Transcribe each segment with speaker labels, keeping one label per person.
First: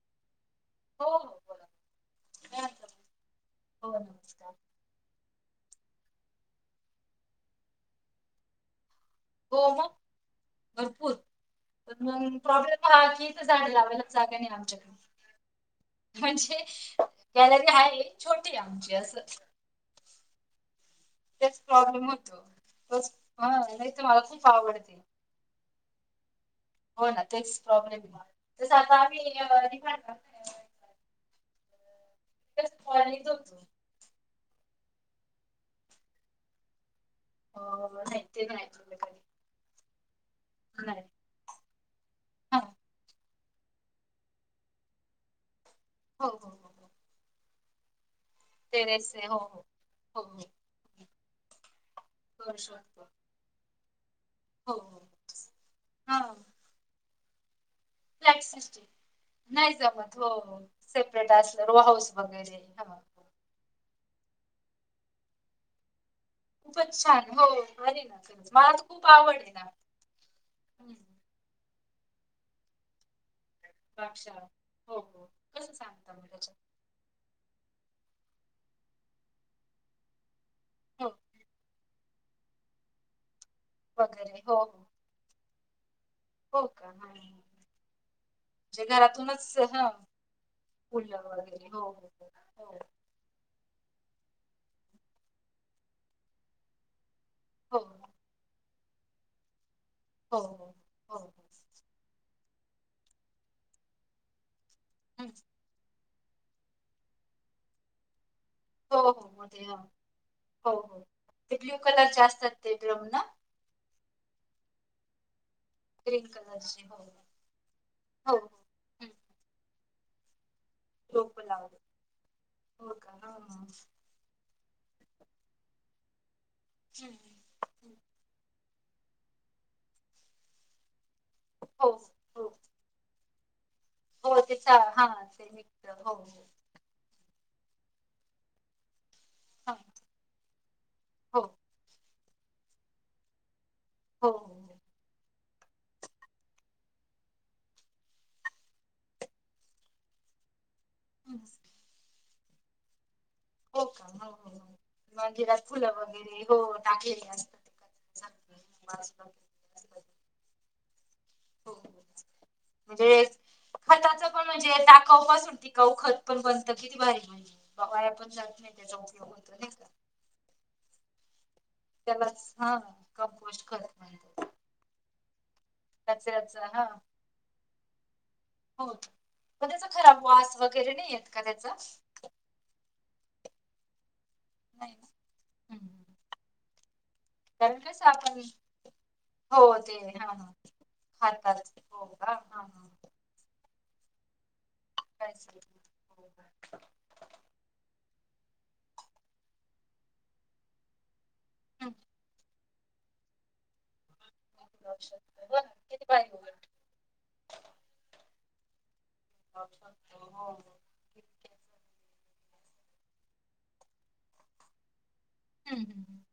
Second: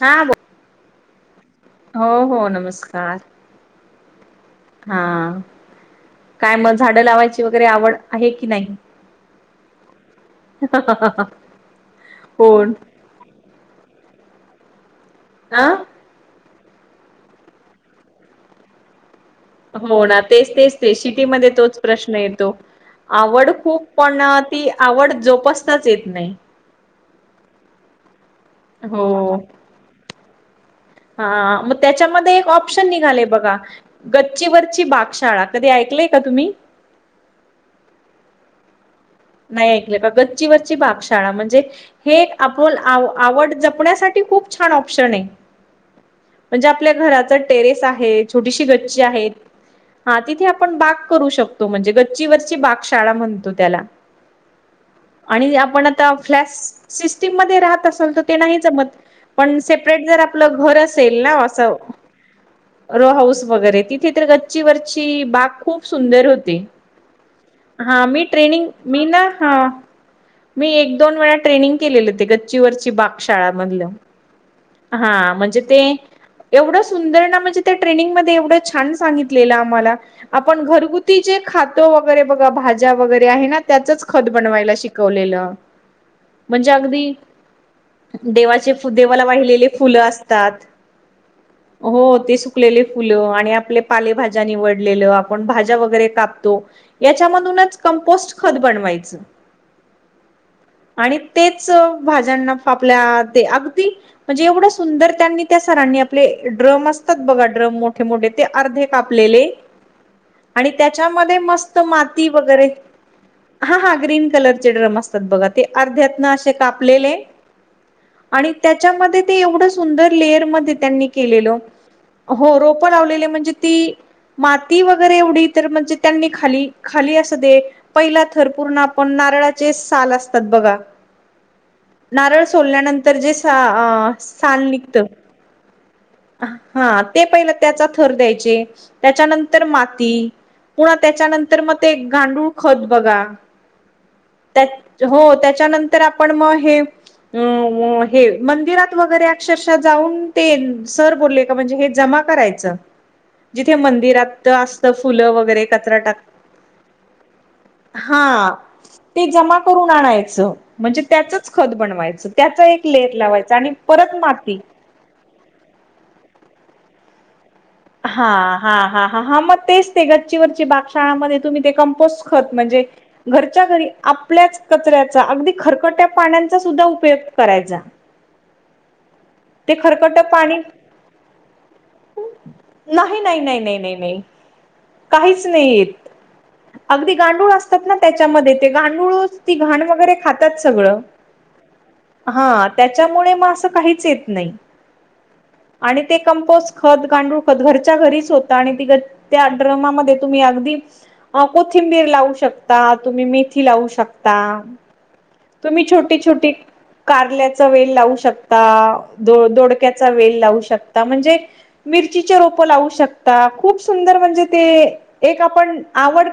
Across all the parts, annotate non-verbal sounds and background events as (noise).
Speaker 1: हां. बोल.
Speaker 2: हो. हो.
Speaker 1: हो. हो. नमस्कार.
Speaker 2: हो. नमस्कार.
Speaker 1: हां. काय मग झाडं लावायची वगैरे आवड आहे की नाही?
Speaker 2: हो मग? भरपूर. पण मग
Speaker 1: कोण
Speaker 2: प्रॉब्लेम काय आहे की - झाड लावायलाच जागा नाही आमच्याकड.
Speaker 1: आं?
Speaker 2: म्हणजे, गॅलरी आहे. छोटी ए आमची असं.
Speaker 1: हो ना. तेच तेच ते शिक- -टी मधे तोच प्रश्न येतो. आवड खूप, पण ती आवड जोपास - -ताच येत नाही.
Speaker 2: हो ना. तेच प्रॉब्लेम ए. तस आता आम्ही (unintelligible)
Speaker 1: हां. मग त्याच्यामध्ये एक ऑप्शन निघाले बघा. गच्चीवरची बागशाळा. कधी ऐकलय का तुम्ही?
Speaker 2: हो. नाही ते नाही ऐकलेलं कधी.
Speaker 1: नाही ऐकलंय का? गच्चीवरची बागशाळा म्हणजे- हे एक आप आवड जपण्यासाठी खूप छान ऑप्शन आहे.
Speaker 2: हो. हो.
Speaker 1: म्हणजे आपल्या घराचं टेरेस आहे. छोटीशी गच्ची आहे. हां. तिथे आप - आपण बाग करू शकतो म्हणजे, गच्चीवरची बागशाळा म्हणतो त्याला.
Speaker 2: हो. हो.
Speaker 1: आणि आपण आता फ्लॅट सिस्टीम मध्ये राहत असतो. तर ते नाही जमत. पण सेपरेट जर आपल घर असेल ना अस- रो हाऊस वगैरे. तिथे तर गच्चीवरची बाग खूप सुंदर होत-
Speaker 2: खूपच छान. हो. भारी ना. (unintelligible)
Speaker 1: मीना हं. मी एक दोन वेळा ट्रेनिंग केलेल ते गच्चीवरची बाग शाळामधलं.
Speaker 2: बागशाळा.
Speaker 1: हां. म्हणजे ते एवढं सुंदर ना? म्हणजे- त्या ट्रेनिंगमधे एवढं छान सांगितलेलं आम्हाला. आपण घरगुती जे खातो - वगैरे बघा. भाज्या वगैरे आहे ना? त्याचच खत बनवायला शिकवलेलं. म्हणजे अगदी देवाचे अस देवाला वाहिलेले - -ले फुल असतात. हो. ते सुकलेले - फुलं आणि आपले पालेभाज्या निवडलेलं, आपण भाज्या वगैरे कापतो- याच्यामधूनच कंपोस्ट खत बनवायचं.
Speaker 2: हो हो.
Speaker 1: आणि तेच भाज्यांना आपल्या ते अगदी म्हणजे एवढस सुंदर त्यांनी त्या सरांनी आपले ड्रम असतात बघा ड्रम मोठे, मोठे ते अर्धे कापलेले. आणि त्याच्यामध्ये मस्त माती वगैरे हा हा ग्रीन कलरचे ड्रम असत ते अर्ध्यात असे कापलेले आणि त्या त्याच्यामध्ये ते एवढं सुंदर लेअर मध्ये त्यांनी केलं हो रोप लावले म्हणजे ती माती वगैरे एवढी तर म्हणजे त्यांनी खाली, खाली असं दे पहिला थर पूर्ण आपण नारळाचे साल असतात बघा.
Speaker 2: हो.
Speaker 1: नारळ सोलल्यानंतर जे सा
Speaker 2: हो ते
Speaker 1: साल निघत
Speaker 2: हा ते मित्र हो हो.
Speaker 1: हा ते पहिले त्याचा थर द्यायचे. त्याच्यानंतर माती पुन्हा त्याच्यानंतर मग ते गांडूळ खत बघा. त्या हो त्याच्यानंतर आपण मग हे अ हे मंदिरात वगैरे अक्षरशः जाऊन ते सर बोलले का म्हणजे हे जमा करायच जिथे मंदिरात असत फुलं वगैरे कचरा टाक हा ते जमा करून आणायच. म्हणजे त्याचच खत बनवायचं त्याचा एक लेर लावायच आणि परत माती
Speaker 2: दाखऊ पासून ती काऊ खत पण बनतं किती भारी माहिती
Speaker 1: हा हा हा हा मग तेच ते गच्चीवरची बागशाळामध्ये तुम्ही ते कमपोस्ट खत म्हणजे घरच्या घरी आपल्याच कचऱ्याचा अगदी खरकट्या पाण्याचा सुद्धा उपयोग करायचा.
Speaker 2: होत मग
Speaker 1: ते
Speaker 2: त्याचा
Speaker 1: खरकट
Speaker 2: खराब वास
Speaker 1: पाणी
Speaker 2: वगैरे नाही येत का त्याच?
Speaker 1: नाही, नाही, नाही, नाही, नाही, नाही.
Speaker 2: नाही.
Speaker 1: काहीच नाहीे येत. अगदी गांडूळ असतात ना त्याच्यामध्ये ते गांडूळ ती घाण वगैरे खातात सगळ.
Speaker 2: खातात होका हा हा.
Speaker 1: त्यामुळे म काहीच येत नाही आणि ते कंपोस्ट खत, गांडूळ घरच्या घरीच होता आणि त त्या ड्रमामध्ये तुम्ही अगदी अ कोथिंबीर लावू शकता, तुम्ही मेथी लावू शकता तुम्ही छोटी, छोटी कारल्याचा वेल लावू शकता. दोडक्याचा वेल लावू शकता म्हणजे चे रोप लावू शकता खूप सुंदर म्हणजे ते एक आपण आवड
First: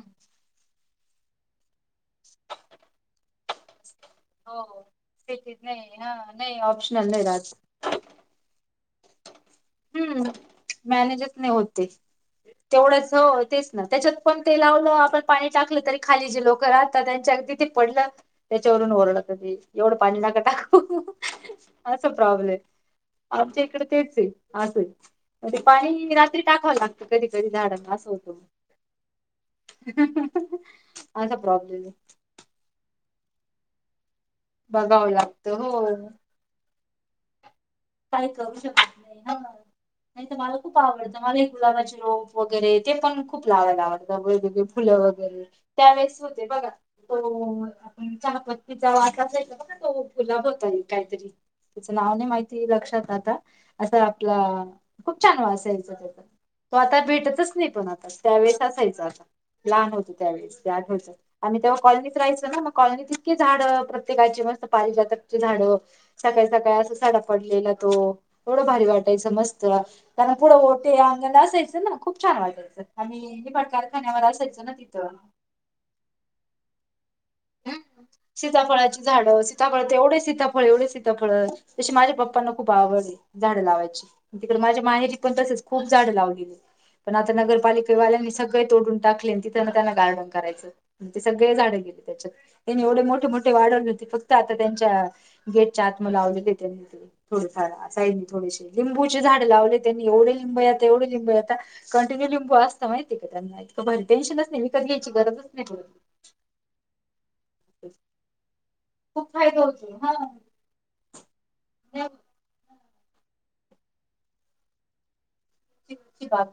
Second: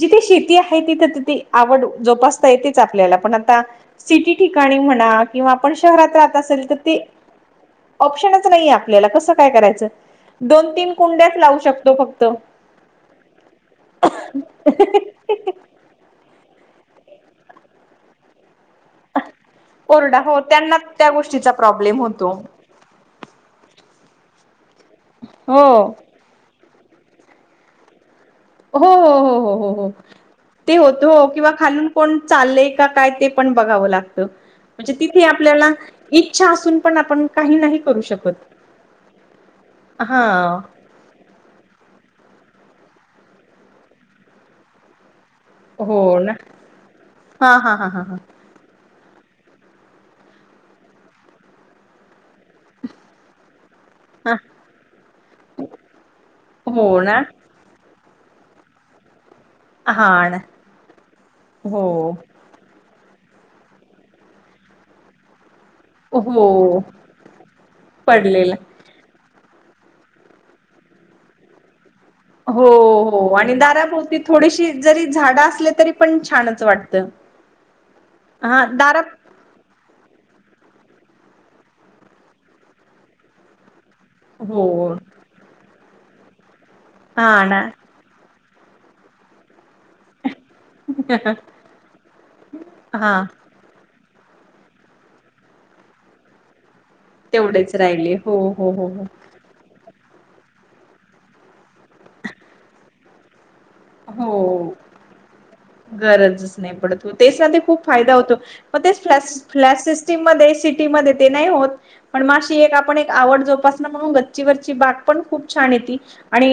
Speaker 1: जिथे शेती आहे तिथे, तिथे तर ते आवड जोपासता येतेच आपल्याला पण आता सिटी ठिकाणी म्हणा किंवा आपण शहरात राहत असेल तर ते
Speaker 2: च (inaudible)
Speaker 1: ऑप्शनच नाहीे आपल्याला कसं काय करायचं दोन, तीन कुंड्याच लावू शकतो फक्त.
Speaker 2: तेवढंच हो तेच ना त्याच्यात पण ते लावलं आपण पाणी टाकलं तरी खाली जी लोकर आहता त्यांच्या तिथे पडल त्याच्यावरून ओरडत ते एवढं पाणी
Speaker 1: कोरडा हो
Speaker 2: नका
Speaker 1: त्यांना
Speaker 2: टाकू
Speaker 1: त्या गोष्टीचा प्रॉब्लेम
Speaker 2: असा
Speaker 1: होतो
Speaker 2: प्रॉब्लेम. आमच्या इकडे तेच आहे असं आहे म्हणजे
Speaker 1: हो
Speaker 2: पाणी रात्री टाकावं लागत. कधी कधी झाडत अस हो
Speaker 1: हो हो हो हो, ते होत हो किंवा खालून कोण चालय काय ते पण बघाव लागत, म्हणजे तिथे आपल्याला, इ इच्छा असून पण आपण काही नाही करू
Speaker 2: काही
Speaker 1: शकत
Speaker 2: करू शकत नाही ह,
Speaker 1: हा
Speaker 2: नाही तर मला खूप आवडतं मला गुलाबाची रोप वगैरे ते पण खूप लावायला आवडत वेगवेगळी फुलं वगैरे
Speaker 1: हो
Speaker 2: त्यावेेळेस
Speaker 1: ना
Speaker 2: होते बघा,
Speaker 1: हा
Speaker 2: तोन
Speaker 1: हा हा हा
Speaker 2: आपण
Speaker 1: हा
Speaker 2: चहा पत तिचा वासाचा एक आब गा तो गुलाब होता एक काहीतरी, तिचं नाव नाही माहित. ती लक्षात आता, असा
Speaker 1: हा.
Speaker 2: आपला, खूप छान वास यायचा त्याचा. तो आता
Speaker 1: हो ना
Speaker 2: भेटतच नाही पण आता त्यावेेळेस असायच आता. लहान होतं
Speaker 1: हा ना
Speaker 2: त्यावेळेस ते आठवायच, आणि तेव्हा
Speaker 1: हो
Speaker 2: कॉलनीत राहायचं ना मग. कॉलनीत इतके झाड प्रत्येकाची मस्त पारी जातकची झाड, सकाळी सकाळी
Speaker 1: हो
Speaker 2: असं सडा पडलेला तो,
Speaker 1: पडलेला
Speaker 2: थोडं भारी वाटायच मस्त, त्याना पुढं ओटे अंगन असायचं न खूप
Speaker 1: हो हो आणि दाराभोवती थोडीशी जरी झाडं असले तरी पण छानच वाटत.
Speaker 2: आ, सीताफळाची झाडं सी सीताफळ तेवढे सीताफळ एवढे सीताफळ तशी माझ्या पप्पांना खूप आवडली झाडें लावायची. तिकडे
Speaker 1: हो
Speaker 2: माझ्या माहिरी पण तसच खूप झाड लावलेली, पण
Speaker 1: हा
Speaker 2: आता
Speaker 1: ना.
Speaker 2: नगरपालिका वाल्यांनी सगळे तोडून टाकले तिथ न त्यांना गार्डन करायचं, ते सगळे झाडे गेले. त्याच्यात, हिने एवढे
Speaker 1: हा
Speaker 2: मोठे मो ते वाढवले होती फक्त आता त्यांच्या, गेटच्या आत म लावले की येत्यात तिथे.
Speaker 1: तेवढेच
Speaker 2: थोडेफारा अस हाय
Speaker 1: राहिले
Speaker 2: ती
Speaker 1: हो
Speaker 2: थोडीशी
Speaker 1: हो हो हो.
Speaker 2: लिंबूचे झाड लावले त्यांनी एवढे लिंब येता एवढे लिंब येता, कंटिन्यू लिंबू असता माहिती का त्यांना बर टेन्शनच नाही मी
Speaker 1: हो
Speaker 2: कधी यायची गरजच नाही तुला?
Speaker 1: गरजच नाही पडत त तेच ना खूप फायदा होतो, म ते फल्य- फ्लॅश सिस्टीमध्ये सिटीमध्ये ते नाही होत. पण माशी एक आपण एक आवड जोपासन म्हणून गच्चीवरची बाग पण खूप छान येती आणि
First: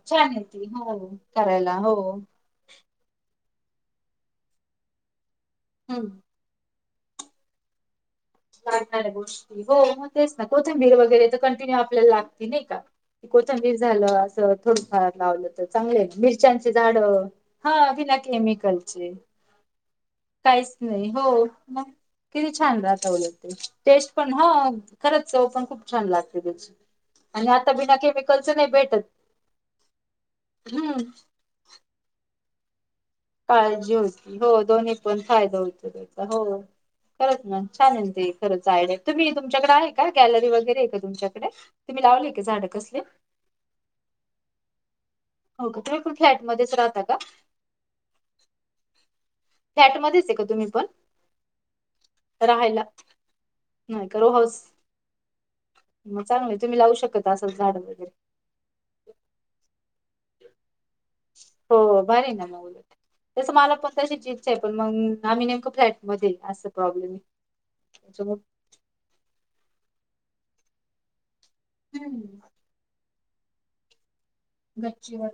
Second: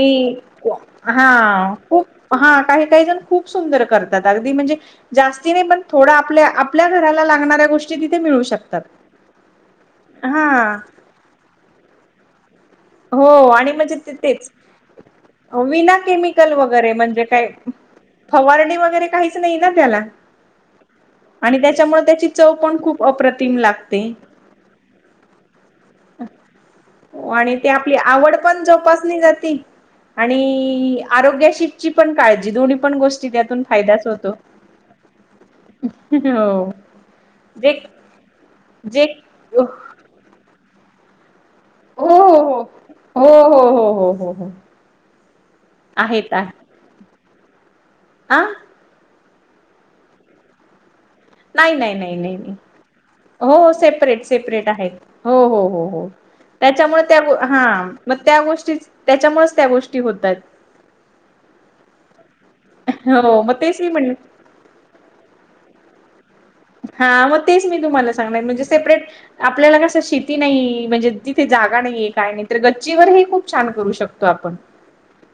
Speaker 1: हा खूप हा काही काही जण खूप सुंदर करतात अगदी म्हणजे, जास्ती नाही पण थोड आपल्या आपल्या घराला लागणाऱ्या गोष
Speaker 2: लागणाऱ्या गोष्टी हो म तेच ना
Speaker 1: हा
Speaker 2: कोथंबीर वगैरे तर कंटिन्यू आपल्याला लागते नाही का?
Speaker 1: हो आणि
Speaker 2: कोथंबीर
Speaker 1: म्हणजे
Speaker 2: झालं
Speaker 1: ते तेच
Speaker 2: असं थोडफार लावलं तर
Speaker 1: विना
Speaker 2: चांगलेत
Speaker 1: केमिकल
Speaker 2: मिरच्याची
Speaker 1: वगैरे
Speaker 2: झाड.
Speaker 1: म्हणजे काय
Speaker 2: हा बिना
Speaker 1: फवारणी वगैरे
Speaker 2: केमिकलचे.
Speaker 1: काहीच नाही ना त्याला
Speaker 2: काहीच नाही हो
Speaker 1: आणि
Speaker 2: न,
Speaker 1: त्याच्यामुळे त्याची
Speaker 2: किती
Speaker 1: चव
Speaker 2: छान
Speaker 1: पण खूप
Speaker 2: राहत उलट.
Speaker 1: अप्रतिम लागते
Speaker 2: टेस्ट पण ह खरच चव पण खूप छान लागते त्याची.
Speaker 1: आणि ते आपली आवड पण जोपाली जाती, आणि आरोग्याशी ची पण काळजी दोनही पण गोष
Speaker 2: काळजी होती हो दोन्ही पण फायदा होतो त्याचा हो, खरच ना
Speaker 1: जे
Speaker 2: छानन ते. खरच आहे रे
Speaker 1: जे
Speaker 2: तुम्ही
Speaker 1: हो
Speaker 2: तुमच्याकड आहे का गॅलरी वगैरे आहे का तुमच्याकडे, तुम्ही लावले का
Speaker 1: हो
Speaker 2: झाडं कसले?
Speaker 1: हो हो हो हो हो.
Speaker 2: हो का ते कुठे आहेत मधेच राहता का?
Speaker 1: आ.
Speaker 2: फ्लॅटमध्येच आहे का तुम्ही पण?
Speaker 1: नाही नाही नाही नाही, हो सेपरेट सेपरेट आहे, हो हो हो. त्याच्यामुळ त्या हा म त्या गोष्टी त्याच्यामुळच त्या गोष्टी होतात.
Speaker 2: हो भारी आहे ना म उलट,
Speaker 1: हो
Speaker 2: तसं
Speaker 1: मग
Speaker 2: मला
Speaker 1: तेच मी
Speaker 2: पण
Speaker 1: म्हणले
Speaker 2: कशाची ते पण मंग आम्ही नेमकं फ्लॅटमध्ये ये असं
Speaker 1: हा म तेच मी तुम्हाला सांगणार म्हणजे सेपरेट आपल्याला कसं शेती नाई म्हणजे तिथे जागा नाहीये काय नाय तर गच्चीवर हे खूप छान करू शकतो आपण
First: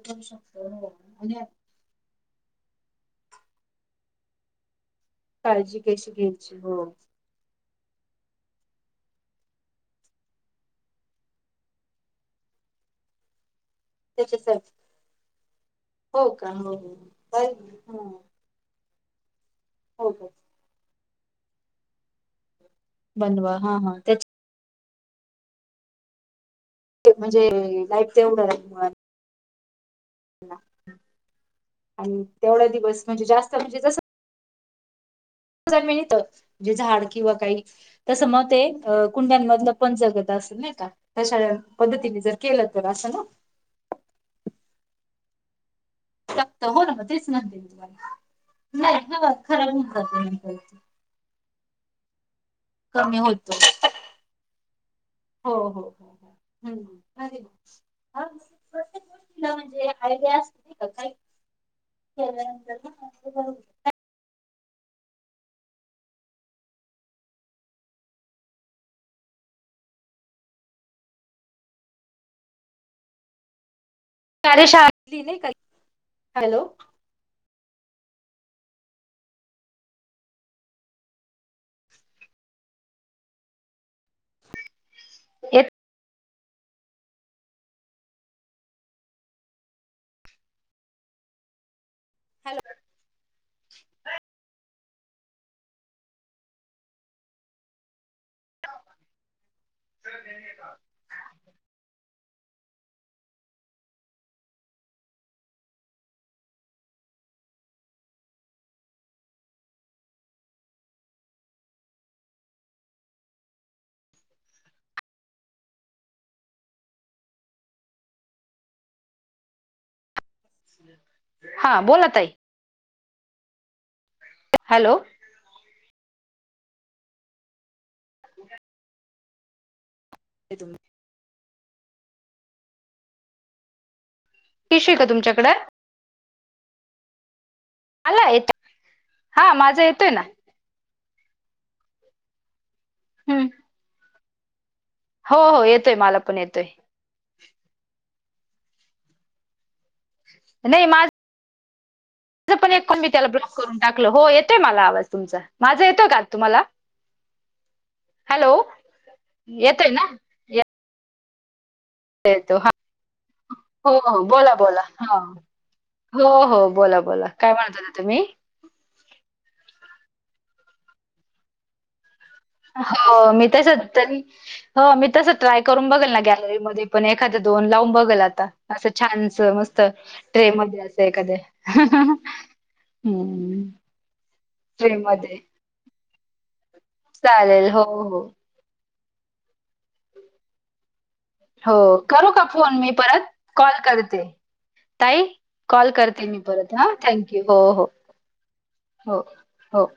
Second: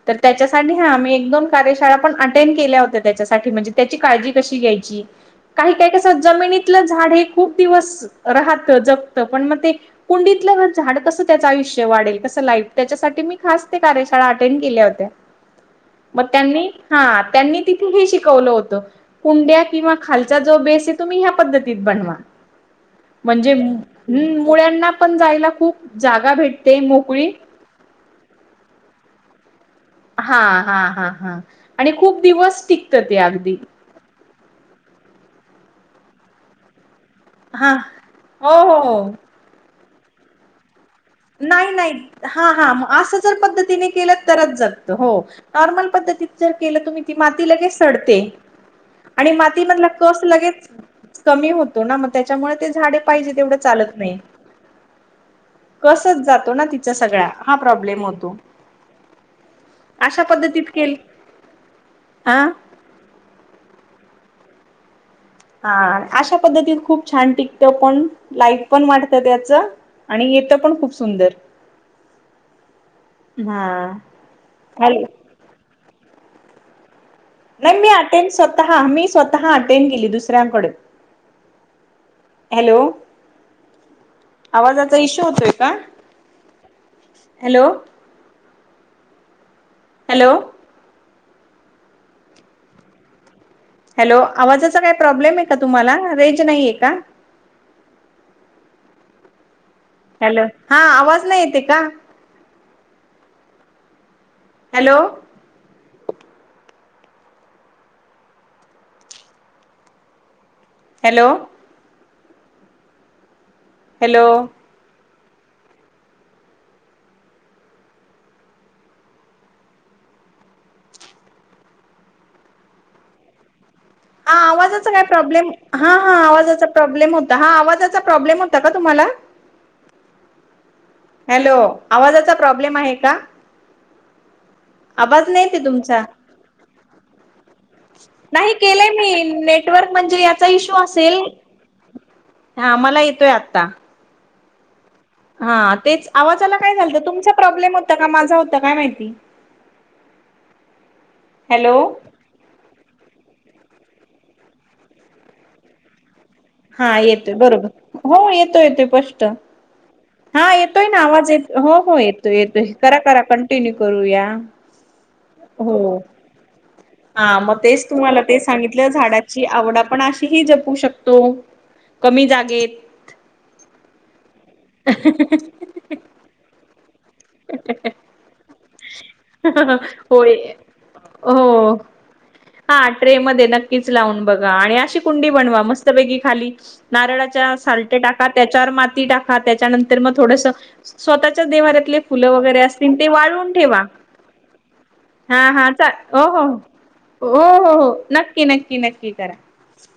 Speaker 1: तर त्याच्यासाठी हा मी एक दोन कार्यशाळा पण अटेंड केल्या होत् त त्याच्यासाठी म्हणजे त्याची काळजी कशी घ्यायची.
Speaker 2: काळजी घ्ये
Speaker 1: च जमिनीतलं झाड हे खूप दिवस राहत जगत पण म ते कुंडीतलं झाड कसं त्याचं आयुष्य वाढेल कसं लाईफ त्याच्यासाठी मी खास ते कार्यशाळा अटेंड केल्या होत्या. म त्यांनी हा त्यांनी तिथे हे शिकवलं होत. कुंड्या किंवा खालचा जो बेस ये तुम्ही ह्या पद्धतीत बनवा. म्हणजे म हूं मुळ्यांना पण जायला खूप जागा भेट
Speaker 2: ते म्हणजे लाईफ तेवढं राहिल मूळ्यां
Speaker 1: हा हा हा हा आणि खूप दिवस टिकत ते अगदी-
Speaker 2: जमिनित म्हणजे झाड किंवा काही
Speaker 1: हा
Speaker 2: तसं म
Speaker 1: हो
Speaker 2: ते
Speaker 1: हो
Speaker 2: अ
Speaker 1: हो
Speaker 2: कुंड्यांमधलं पण जगत असल नाय का
Speaker 1: नाही नाही हा हा असं जर पद्धतीने केलं तरच जगत हो नॉर्मल पद्धत तीत जर केलं तुम्ही की ती माती लगेच सडते. आणि मातीमधला कस लगेच कमी होतो ना म त्याच्यामुळे ते झाडे पाहिजे तेवढं चालत नाही.
Speaker 2: हो हो हो हो
Speaker 1: कसच
Speaker 2: हो
Speaker 1: जातो ना तिचा
Speaker 2: हम्म
Speaker 1: सगळा
Speaker 2: अरे
Speaker 1: हा
Speaker 2: बाप
Speaker 1: प्रॉब्लेम
Speaker 2: हा
Speaker 1: होतो
Speaker 2: म ते प्रत्येक गोष्टी ला म्हणजे
Speaker 1: अशा
Speaker 2: आयडिया
Speaker 1: पद्धतीत
Speaker 2: असते नय का
Speaker 1: केल
Speaker 2: काही
Speaker 1: हा
Speaker 2: केल्यानंतर हं (unintelligible)
Speaker 1: हा अशा पद्धतीत खूप छान टिकत पण लाईफ पण वाढत त्याच आणि येतं पण खूप सुंदर
Speaker 2: (inaudible)
Speaker 1: हा
Speaker 2: कार्यशाळा
Speaker 1: हॅलो
Speaker 2: लिहलंय का (inaudible) हॅलो
Speaker 1: नाही मी अटेंड स्वतः मी स्वतः अटेंड केली दुसऱ्यांकडे हॅलो आवाजाचा इशू होतोय का हॅलो हॅलो
Speaker 2: हॅलो
Speaker 1: हॅलो आवाजाचा काय प्रॉब्लेम ये का तुम्हाला रेंज नाये का? हॅलो हा आवाज नाय येत ये का? हॅलो हॅलो हॅलो
Speaker 2: हा बोला ताई
Speaker 1: हा आवाजाचा काय प्रॉब्लेम हा हा आवाजाचा प्रॉब्लेम होता हा आवाजाचा प्रॉब्लेम होता का तुम्हाला
Speaker 2: (unintelligible)
Speaker 1: हॅलो आवाजाचा प्रॉब्लेम आहे का?
Speaker 2: टिशू आहे का
Speaker 1: आवाज नय
Speaker 2: तुमच्याकडे
Speaker 1: येत ये तुमचा
Speaker 2: मला
Speaker 1: नाही
Speaker 2: येतो
Speaker 1: केलंय मी
Speaker 2: हा माझा
Speaker 1: नेटवर्क
Speaker 2: येतोय
Speaker 1: म्हणजे
Speaker 2: ना
Speaker 1: या चा इशू असेल हा मला येतोय
Speaker 2: हम्म.
Speaker 1: आत्ता.
Speaker 2: हो हो
Speaker 1: हा
Speaker 2: येतोय
Speaker 1: तेच
Speaker 2: मला पण
Speaker 1: आवाजाला
Speaker 2: येतोय
Speaker 1: काय झालतं तुमचा प्रॉब्लेम होता का माझा होतां काय माहिती.
Speaker 2: नाही माझ
Speaker 1: हॅलो
Speaker 2: पण एक क मी त्याला ब्लॉक करून टाकलं हो येतोय मला आवाज तुमचा माझा येतोय का. तुम्हाला
Speaker 1: हा येतोय बरोबर हो येतो येतोय स्शपट.
Speaker 2: येतय ना.
Speaker 1: हा येतोय ना आवाज येत हो-हो ये
Speaker 2: येतो येतो
Speaker 1: येतोय
Speaker 2: हा
Speaker 1: करा-करा कंटिन्यू
Speaker 2: हो
Speaker 1: करू
Speaker 2: हो
Speaker 1: या.
Speaker 2: बोला बोला हा
Speaker 1: हो
Speaker 2: हो बोला बोला
Speaker 1: आ
Speaker 2: काय
Speaker 1: मग
Speaker 2: म्हणत
Speaker 1: तेच
Speaker 2: होता
Speaker 1: तुम्हाला
Speaker 2: तुम्ही
Speaker 1: तेच सांगितलं झाडाची आवड आपण अशी ह जपू शकतो कमी जागे
Speaker 2: हो मी तस त हो मी तस ट्राय करून बघेल ना गॅलरीमध्ये. पण एखाद्या दोन लावून बघल आता असं छानच मस्त
Speaker 1: होय
Speaker 2: ट्रे मध्ये एकद
Speaker 1: हो
Speaker 2: (unintelligible)
Speaker 1: हा ट्रे मध्ये नक्कीच लावून बघा आणि
Speaker 2: ट्रे
Speaker 1: अशी कुंडी
Speaker 2: मध्ये
Speaker 1: बनवा मस्त बैकी खाली नारळाच्या
Speaker 2: चालेल. हो,
Speaker 1: सालटे
Speaker 2: हो.
Speaker 1: टाका त्याच्या चार माती टाका त्याच्यानंतर मग थोडस स्वतःच्या
Speaker 2: हो.
Speaker 1: देवारातले फुलं
Speaker 2: करू का
Speaker 1: वगैरे
Speaker 2: फोन मी
Speaker 1: असतील ते
Speaker 2: परत?
Speaker 1: वाळवून
Speaker 2: कॉल
Speaker 1: ठेवा.
Speaker 2: करते. ताई,
Speaker 1: हा हा
Speaker 2: कॉल
Speaker 1: हो
Speaker 2: करते मी
Speaker 1: हो
Speaker 2: परत हां. Thank you.
Speaker 1: हो हो हो नक्की नक्की नक्की
Speaker 2: हो.
Speaker 1: करा.
Speaker 2: हो.